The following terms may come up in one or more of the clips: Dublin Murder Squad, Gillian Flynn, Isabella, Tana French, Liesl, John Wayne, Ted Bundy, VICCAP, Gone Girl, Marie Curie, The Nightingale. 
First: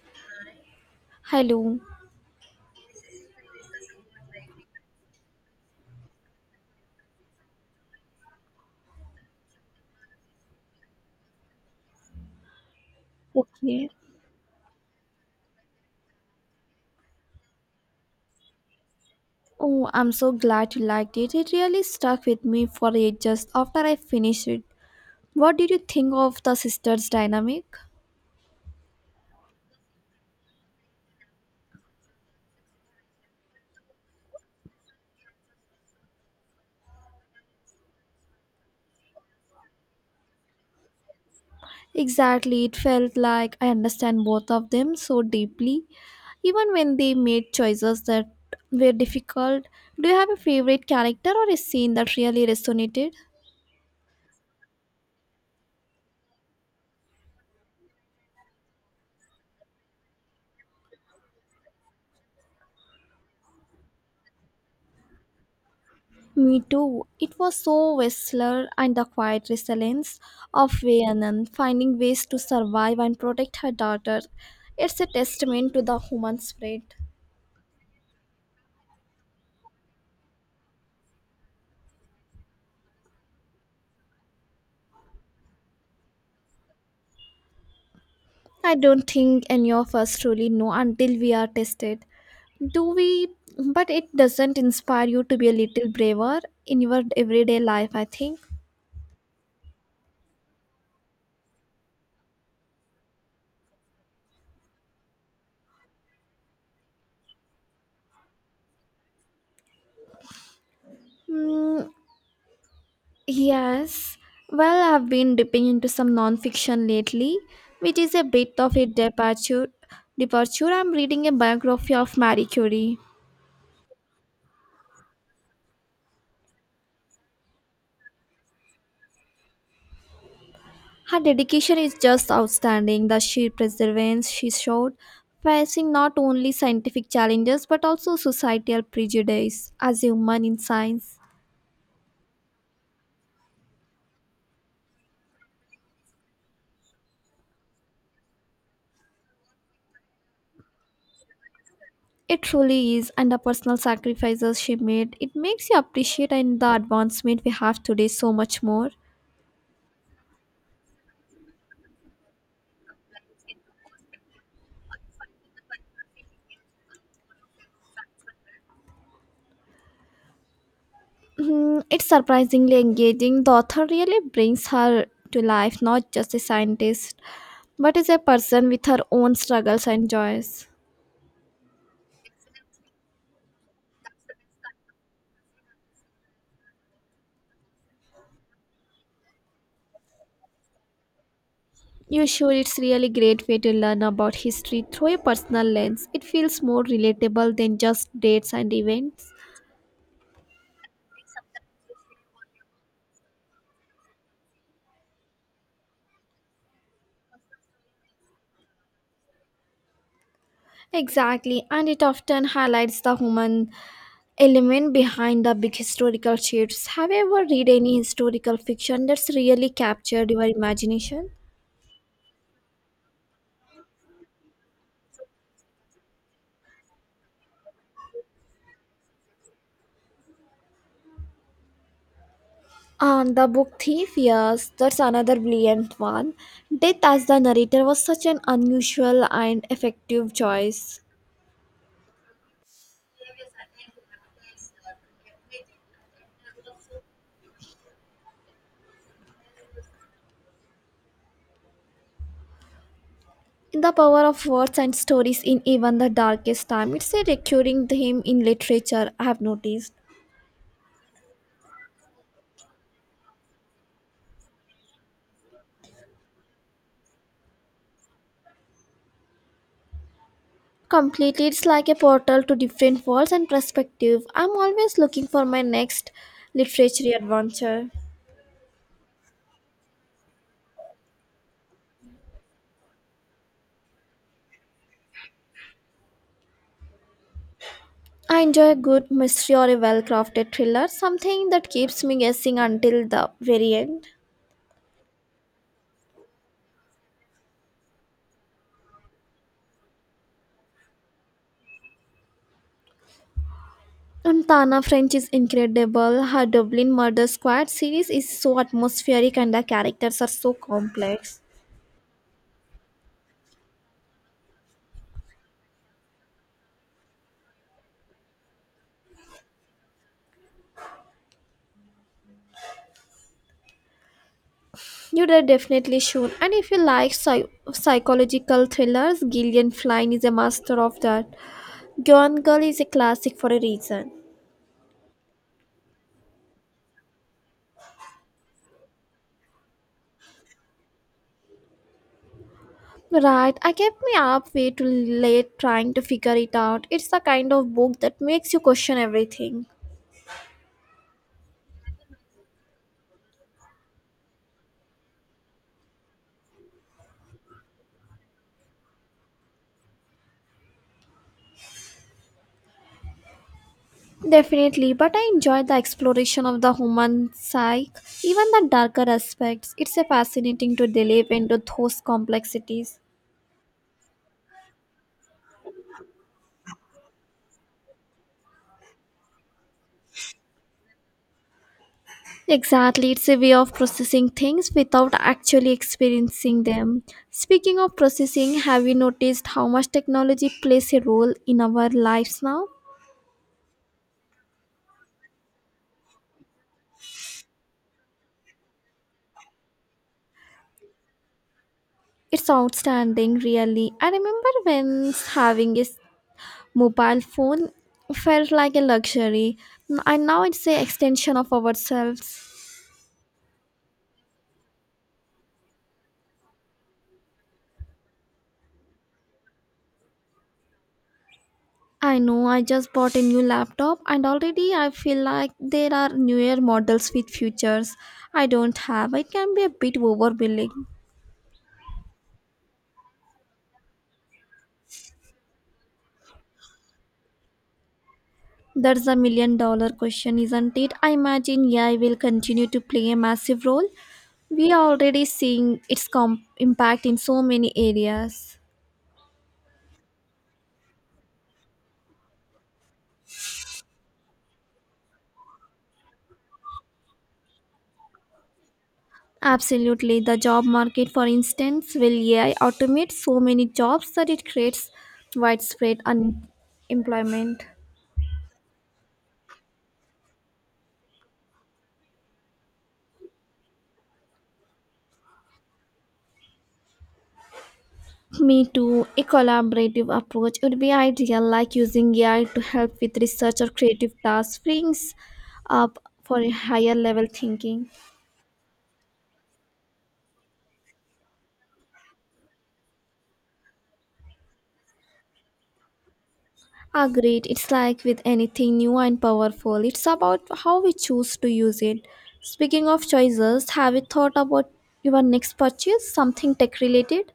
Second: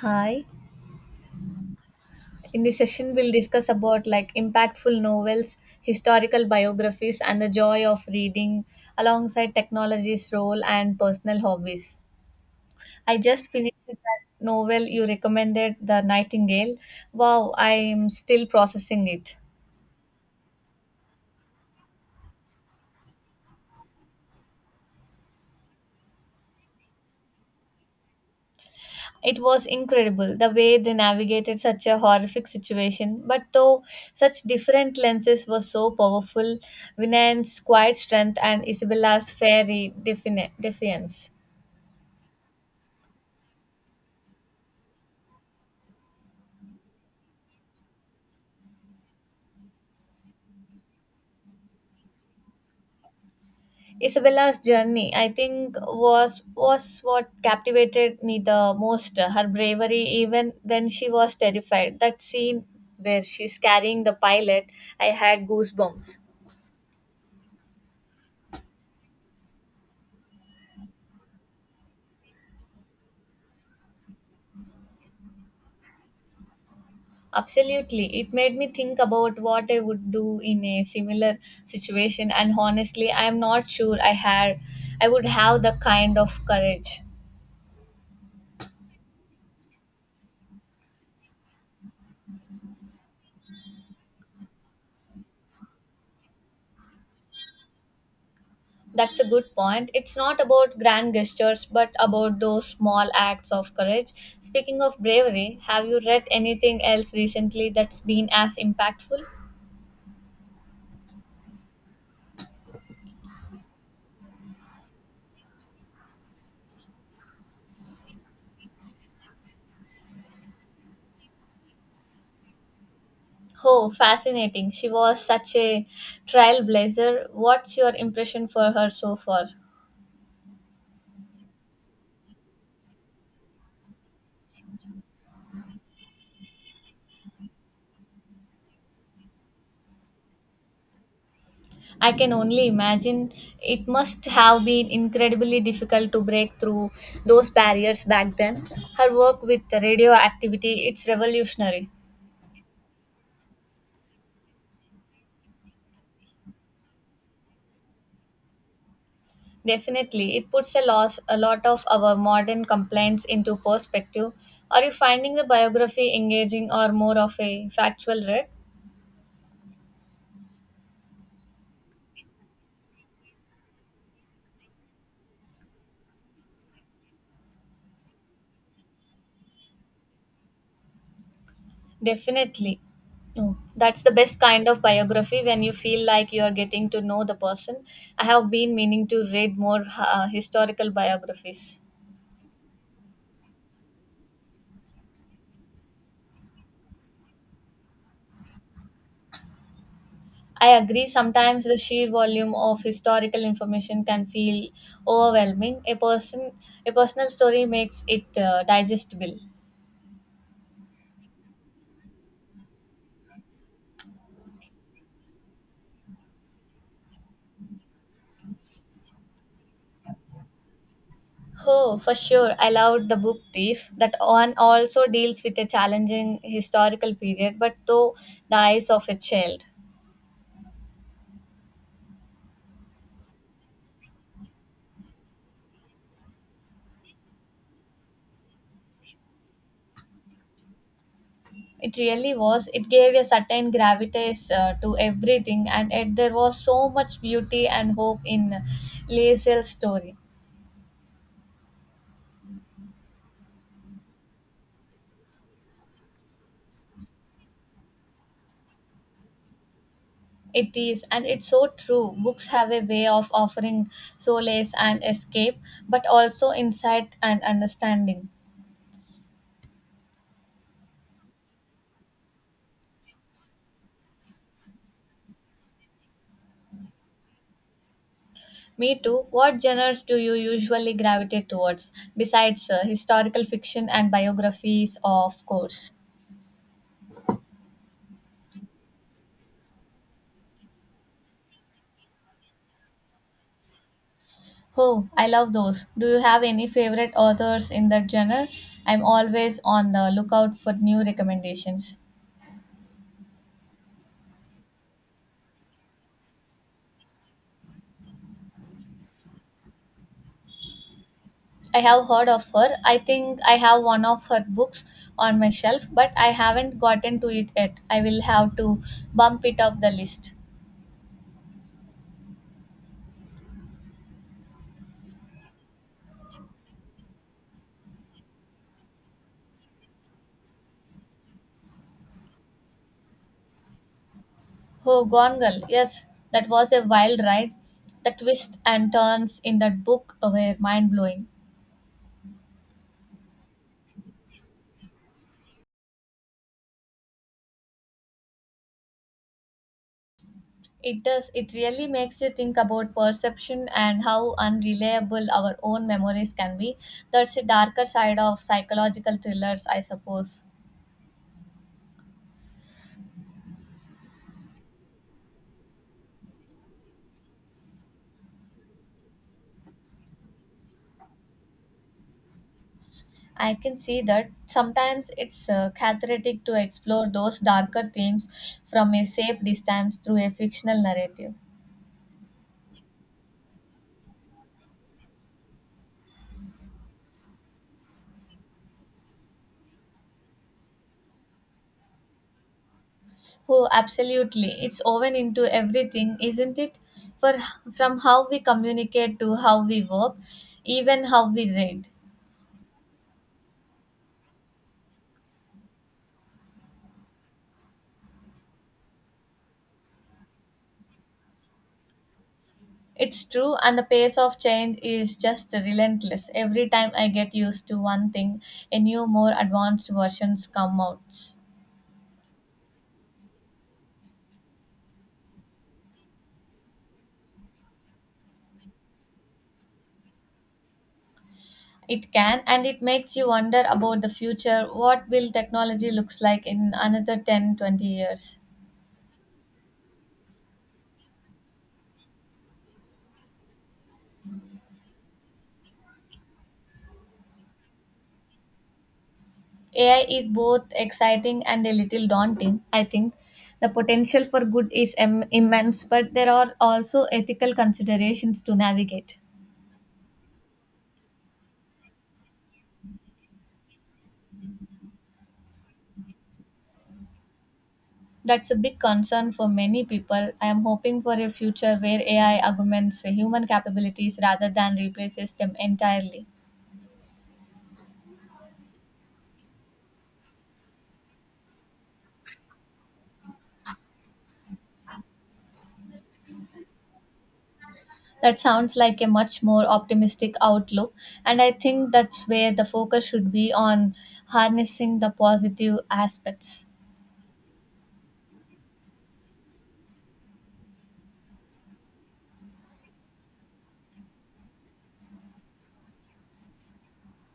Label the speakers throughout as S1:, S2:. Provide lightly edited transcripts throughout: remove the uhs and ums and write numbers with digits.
S1: Hi.
S2: Hello.
S1: In this session, we'll discuss about like impactful novels, historical biographies, and the joy of reading alongside technology's role and personal hobbies. I just finished
S2: Okay.
S1: with that novel you recommended, The Nightingale. Wow, I'm still processing it.
S2: Oh, I'm so glad you liked it. It really stuck with me for ages after I finished it. What did you think of the sisters' dynamic?
S1: It was incredible the way they navigated such a horrific situation, but though such different lenses were so powerful, Vinay's quiet strength and Isabella's fairy defiance.
S2: Exactly. It felt like I understand both of them so deeply, even when they made choices that were difficult. Do you have a favorite character or a scene that really resonated?
S1: Isabella's journey, I think, was what captivated me the most. Her bravery, even when she was terrified. That scene where she's carrying the pilot, I had goosebumps.
S2: Me too. It was so Whistler and the quiet resilience of Rhiannon finding ways to survive and protect her daughter. It's a testament to the human spirit.
S1: Absolutely, it made me think about what I would do in a similar situation, and honestly, I am not sure I had, I would have the kind of courage.
S2: I don't think any of us truly know until we are tested. Do we? But it doesn't inspire you to be a little braver in your everyday life, I think.
S1: That's a good point. It's not about grand gestures, but about those small acts of courage. Speaking of bravery, have you read anything else recently that's been as impactful?
S2: Hmm, Yes. Well, I've been dipping into some nonfiction lately, which is a bit of a departure. I'm reading a biography of Marie Curie.
S1: Oh, fascinating. She was such a trailblazer. What's your impression for her so far?
S2: Her dedication is just outstanding. The sheer perseverance she showed, facing not only scientific challenges but also societal prejudice as a woman in science.
S1: I can only imagine it must have been incredibly difficult to break through those barriers back then. Her work with radioactivity, it's revolutionary.
S2: It truly is, and the personal sacrifices she made, it makes you appreciate and the advancement we have today so much more.
S1: Definitely, it puts a lot of our modern complaints into perspective. Are you finding the biography engaging or more of a factual read?
S2: It's surprisingly engaging. The author really brings her to life, not just a scientist, but as a person with her own struggles and joys.
S1: Definitely. No, that's the best kind of biography when you feel like you are getting to know the person. I have been meaning to read more historical biographies.
S2: You sure it's really great way to learn about history through a personal lens. It feels more relatable than just dates and events.
S1: I agree, sometimes the sheer volume of historical information can feel overwhelming. A personal story makes it digestible.
S2: Exactly, and it often highlights the human element behind the big historical shifts. Have you ever read any historical fiction that's really captured your imagination?
S1: Oh, for sure. I loved the book Thief. That one also deals with a challenging historical period, but through the eyes of a child.
S2: And the book Thief, yes, that's another brilliant one. Death as the narrator was such an unusual and effective choice.
S1: It really was. It gave a certain gravitas to everything, and yet there was so much beauty and hope in Liesl's story.
S2: In the power of words and stories in even the darkest time, it's a recurring theme in literature, I have noticed.
S1: It is, and it's so true. Books have a way of offering solace and escape, but also insight and understanding.
S2: Completely, it's like a portal to different worlds and perspective. I'm always looking for my next literary adventure.
S1: Me too. What genres do you usually gravitate towards, besides historical fiction and biographies, of course?
S2: I enjoy a good mystery or a well crafted thriller, something that keeps me guessing until the very end.
S1: Oh, I love those. Do you have any favorite authors in that genre? I'm always on the lookout for new recommendations.
S2: And Tana French is incredible. Her Dublin Murder Squad series is so atmospheric and the characters are so complex.
S1: I have heard of her. I think I have one of her books on my shelf, but I haven't gotten to it yet. I will have to bump it up the list.
S2: You are definitely should. And if you like psychological thrillers, Gillian Flynn is a master of that. Gone Girl is a classic for a reason.
S1: Oh, Gone Girl. Yes, that was a wild ride. The twists and turns in that book were mind blowing.
S2: Right, I kept me up way too late trying to figure it out. It's the kind of book that makes you question everything.
S1: It does, it really makes you think about perception and how unreliable our own memories can be. That's a darker side of psychological thrillers, I suppose.
S2: Definitely, but I enjoy the exploration of the human psyche, even the darker aspects. It's a fascinating to delve into those complexities.
S1: I can see that sometimes it's cathartic to explore those darker themes from a safe distance through a fictional narrative.
S2: Exactly, it's a way of processing things without actually experiencing them. Speaking of processing, have you noticed how much technology plays a role in our lives now?
S1: Oh, absolutely. It's woven into everything, isn't it? For From how we communicate to how we work, even how we read.
S2: It's outstanding, really. I remember when having a mobile phone felt like a luxury, and now it's an extension of ourselves.
S1: It's true, and the pace of change is just relentless. Every time I get used to one thing, a new, more advanced versions come out.
S2: I know I just bought a new laptop and already I feel like there are newer models with features I don't have. It can be a bit overwhelming.
S1: It can, and it makes you wonder about the future. What will technology looks like in another 10, 20 years?
S2: That's a million dollar question, isn't it? I imagine AI will continue to play a massive role. We are already seeing its impact in so many areas.
S1: AI is both exciting and a little daunting. I think the potential for good is immense, but there are also ethical considerations to navigate.
S2: Absolutely. The job market, for instance, will AI automate so many jobs that it creates widespread unemployment.
S1: That's a big concern for many people. I am hoping for a future where AI augments human capabilities rather than replaces them entirely.
S2: Me too. A collaborative approach would be ideal, like using AI to help with research or creative tasks, freeing up for a higher level thinking.
S1: That sounds like a much more optimistic outlook, and I think that's where the focus should be on harnessing the positive aspects.
S2: Agreed. It's like with anything new and powerful, it's about how we choose to use it. Speaking of choices, have you thought about your next purchase? Something tech related?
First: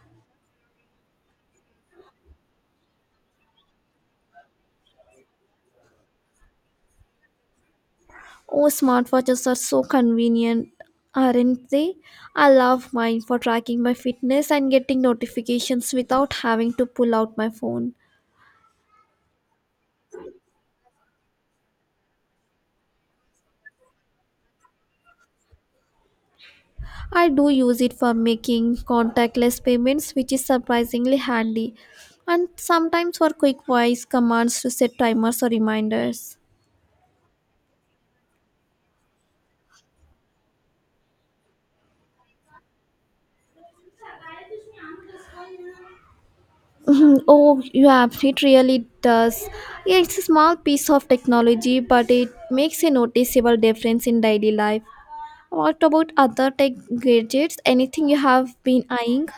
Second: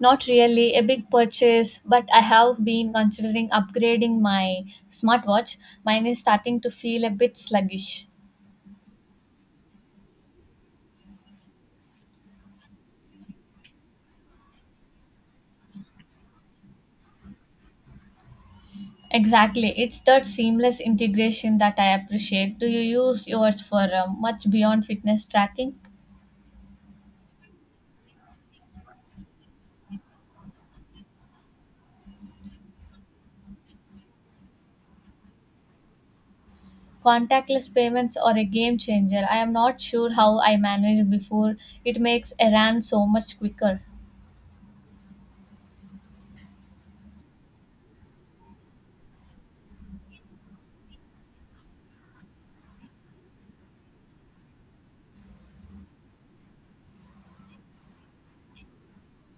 S1: Not really a big purchase, but I have been considering upgrading my smartwatch. Mine is starting to feel a bit sluggish.
S2: Oh, smartwatches are so convenient, aren't they? I love mine for tracking my fitness and getting notifications without having to pull out my phone.
S1: Exactly, it's that seamless integration that I appreciate. Do you use yours for much beyond fitness tracking?
S2: I do use it for making contactless payments, which is surprisingly handy, and sometimes for quick voice commands to set timers or reminders.
S1: Contactless payments are a game changer. I am not sure how I managed before. It makes a run so much quicker.
S2: Mhm. Oh, yeah, it really does. Yeah, it's a small piece of technology, but it makes a noticeable difference in daily life. What about other tech gadgets? Anything you have been eyeing?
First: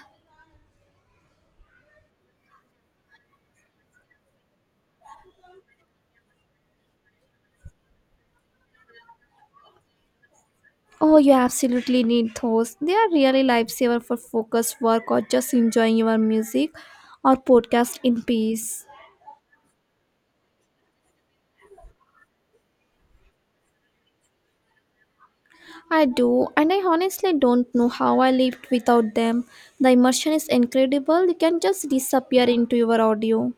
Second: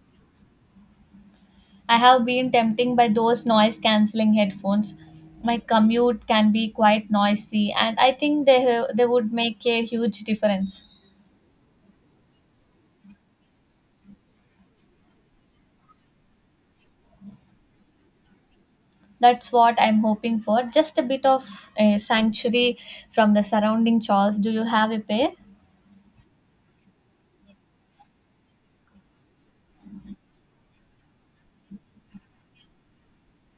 S1: I have been tempting by those noise cancelling headphones. My commute can be quite noisy and I think they would make a huge difference.
S2: Oh, you absolutely need those. They are really lifesaver for focused work or just enjoying your music or podcast in peace.
S1: That's what I'm hoping for. Just a bit of a sanctuary from the surrounding chores. Do you have a pair?
S2: I do, and I honestly don't know how I lived without them. The immersion is incredible. You can just disappear into your audio.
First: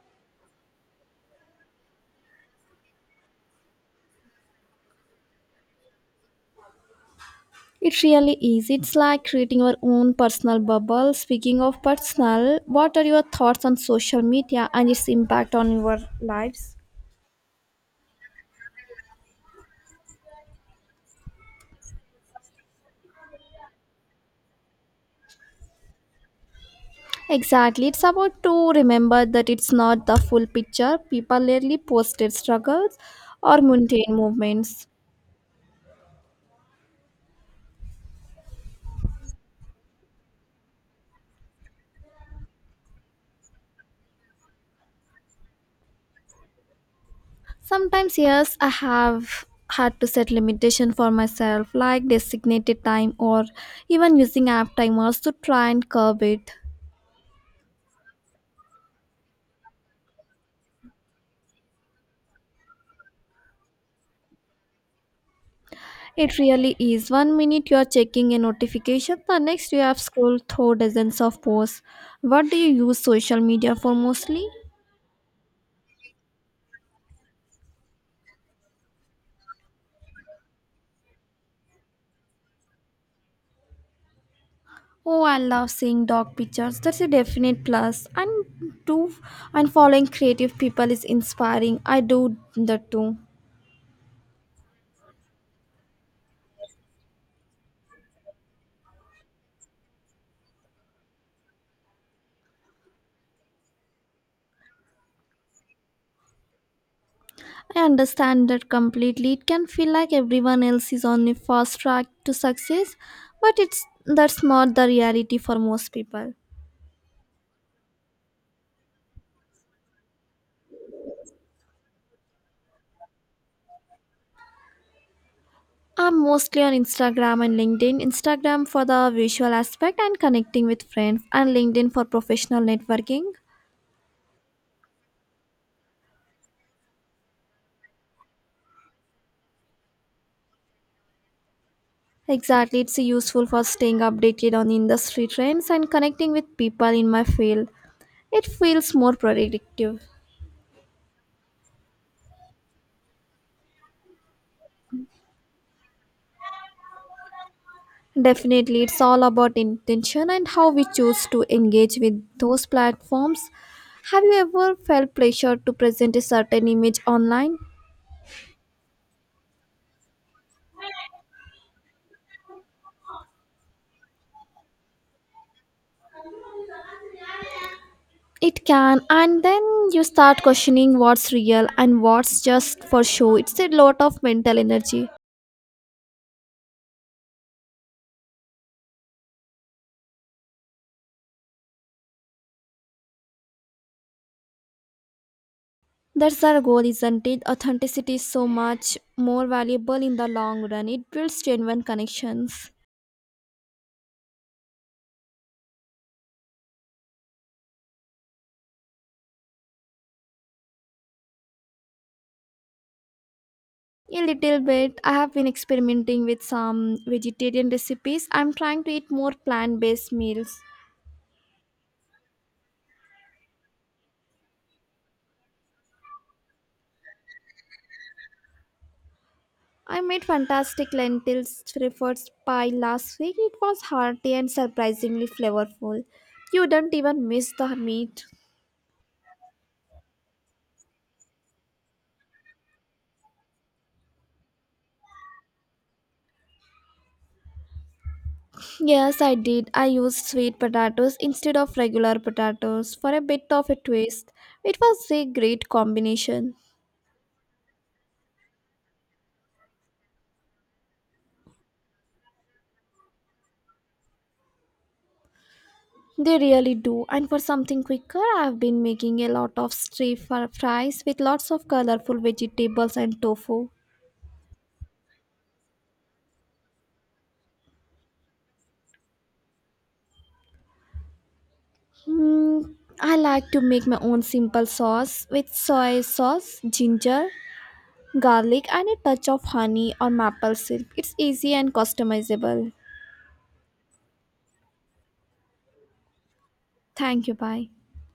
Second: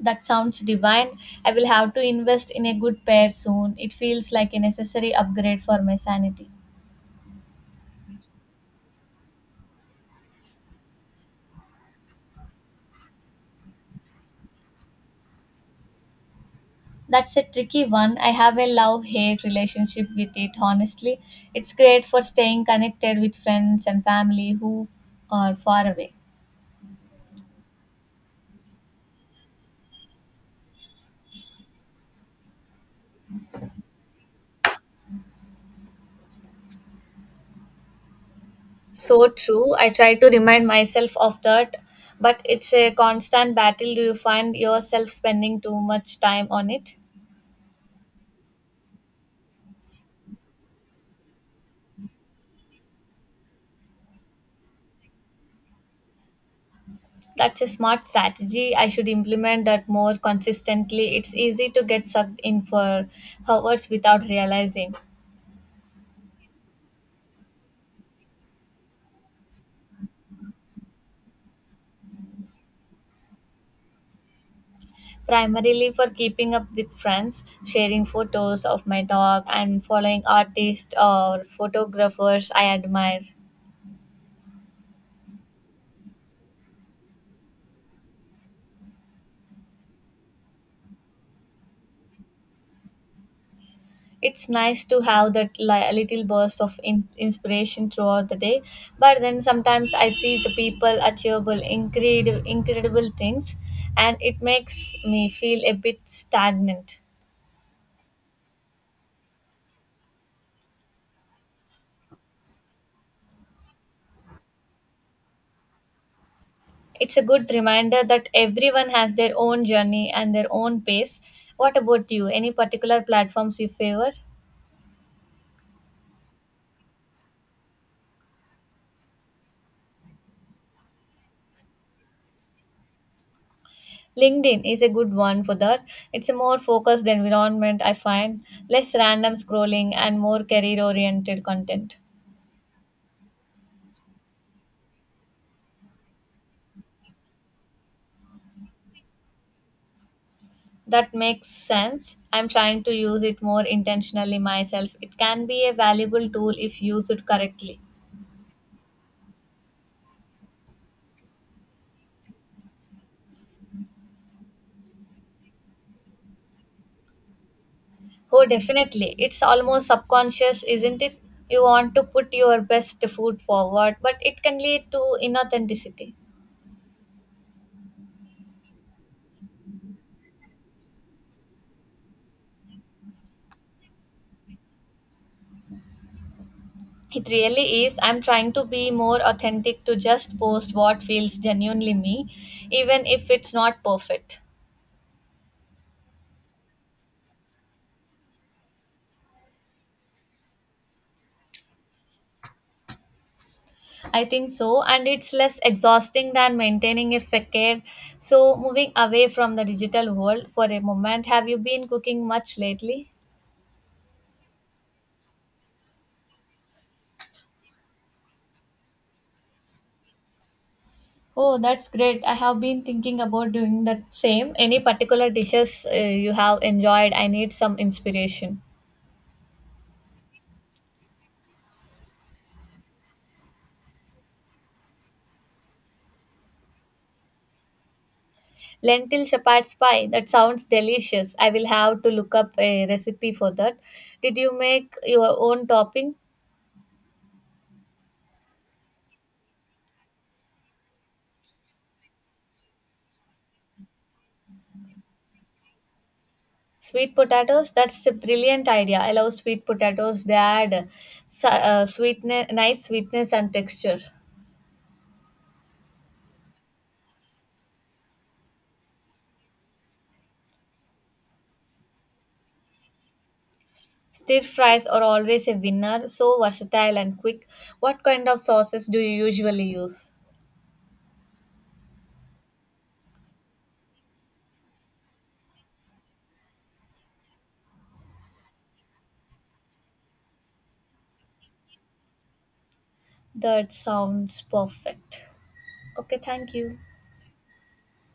S1: That sounds divine. I will have to invest in a good pair soon. It feels like a necessary upgrade for my sanity.
S2: It really is. It's like creating your own personal bubble. Speaking of personal, what are your thoughts on social media and its impact on your lives?
S1: That's a tricky one. I have a love hate relationship with it, honestly. It's great for staying connected with friends and family are far away.
S2: Exactly. It's about to remember that it's not the full picture. People rarely post their struggles or mundane movements.
S1: So true. I try to remind myself of that, but it's a constant battle. Do you find yourself spending too much time on it?
S2: Sometimes, yes, I have had to set limitation for myself, like designated time or even using app timers to try and curb it.
S1: That's a smart strategy. I should implement that more consistently. It's easy to get sucked in for hours without realizing.
S2: It really is. One minute you are checking a notification, the next you have scrolled through dozens of posts. What do you use social media for mostly?
S1: Primarily for keeping up with friends, sharing photos of my dog, and following artists or photographers I admire.
S2: Oh, I love seeing dog pictures. That's a definite plus. And following creative people is inspiring. I do that too.
S1: It's nice to have that little burst of inspiration throughout the day, but then sometimes I see the people achievable incredible things, and it makes me feel a bit stagnant.
S2: I understand that completely. It can feel like everyone else is on the fast track to success, but it's that's not the reality for most people.
S1: It's a good reminder that everyone has their own journey and their own pace. What about you? Any particular platforms you favor?
S2: I'm mostly on Instagram and LinkedIn. Instagram for the visual aspect and connecting with friends, and LinkedIn for professional networking.
S1: LinkedIn is a good one for that. It's a more focused environment, I find, less random scrolling and more career oriented content.
S2: Exactly, it's useful for staying updated on industry trends and connecting with people in my field. It feels more productive.
S1: That makes sense. I'm trying to use it more intentionally myself. It can be a valuable tool if used correctly.
S2: Definitely, it's all about intention and how we choose to engage with those platforms. Have you ever felt pressure to present a certain image online?
S1: Oh, definitely. It's almost subconscious, isn't it? You want to put your best foot forward, but it can lead to inauthenticity.
S2: It can, and then you start questioning what's real and what's just for show. It's a lot of mental energy.
S1: It really is. I'm trying to be more authentic to just post what feels genuinely me, even if it's not perfect.
S2: That's our goal, isn't it? Authenticity is so much more valuable in the long run. It builds genuine connections.
S1: I think so, and it's less exhausting than maintaining a facade. So, moving away from the digital world for a moment, have you been cooking much lately?
S2: A little bit. I have been experimenting with some vegetarian recipes. I'm trying to eat more plant based meals.
S1: Oh, that's great. I have been thinking about doing the same. Any particular dishes you have enjoyed? I need some inspiration.
S2: I made fantastic lentils fritters pie last week. It was hearty and surprisingly flavorful. You don't even miss the meat.
S1: Lentil shepherd's pie. That sounds delicious. I will have to look up a recipe for that. Did you make your own topping?
S2: Yes, I did. I used sweet potatoes instead of regular potatoes for a bit of a twist. It was a great combination.
S1: Sweet potatoes. That's a brilliant idea. I love sweet potatoes. They add nice sweetness and texture.
S2: They really do. And for something quicker, I've been making a lot of stir fries with lots of colorful vegetables and tofu.
S1: Stir fries are always a winner. So versatile and quick. What kind of sauces do you usually use?
S2: Hmm, I like to make my own simple sauce with soy sauce, ginger, garlic, and a touch of honey or maple syrup. It's easy and customizable.
S1: That sounds perfect. Okay, thank you.
S2: Thank you. Bye.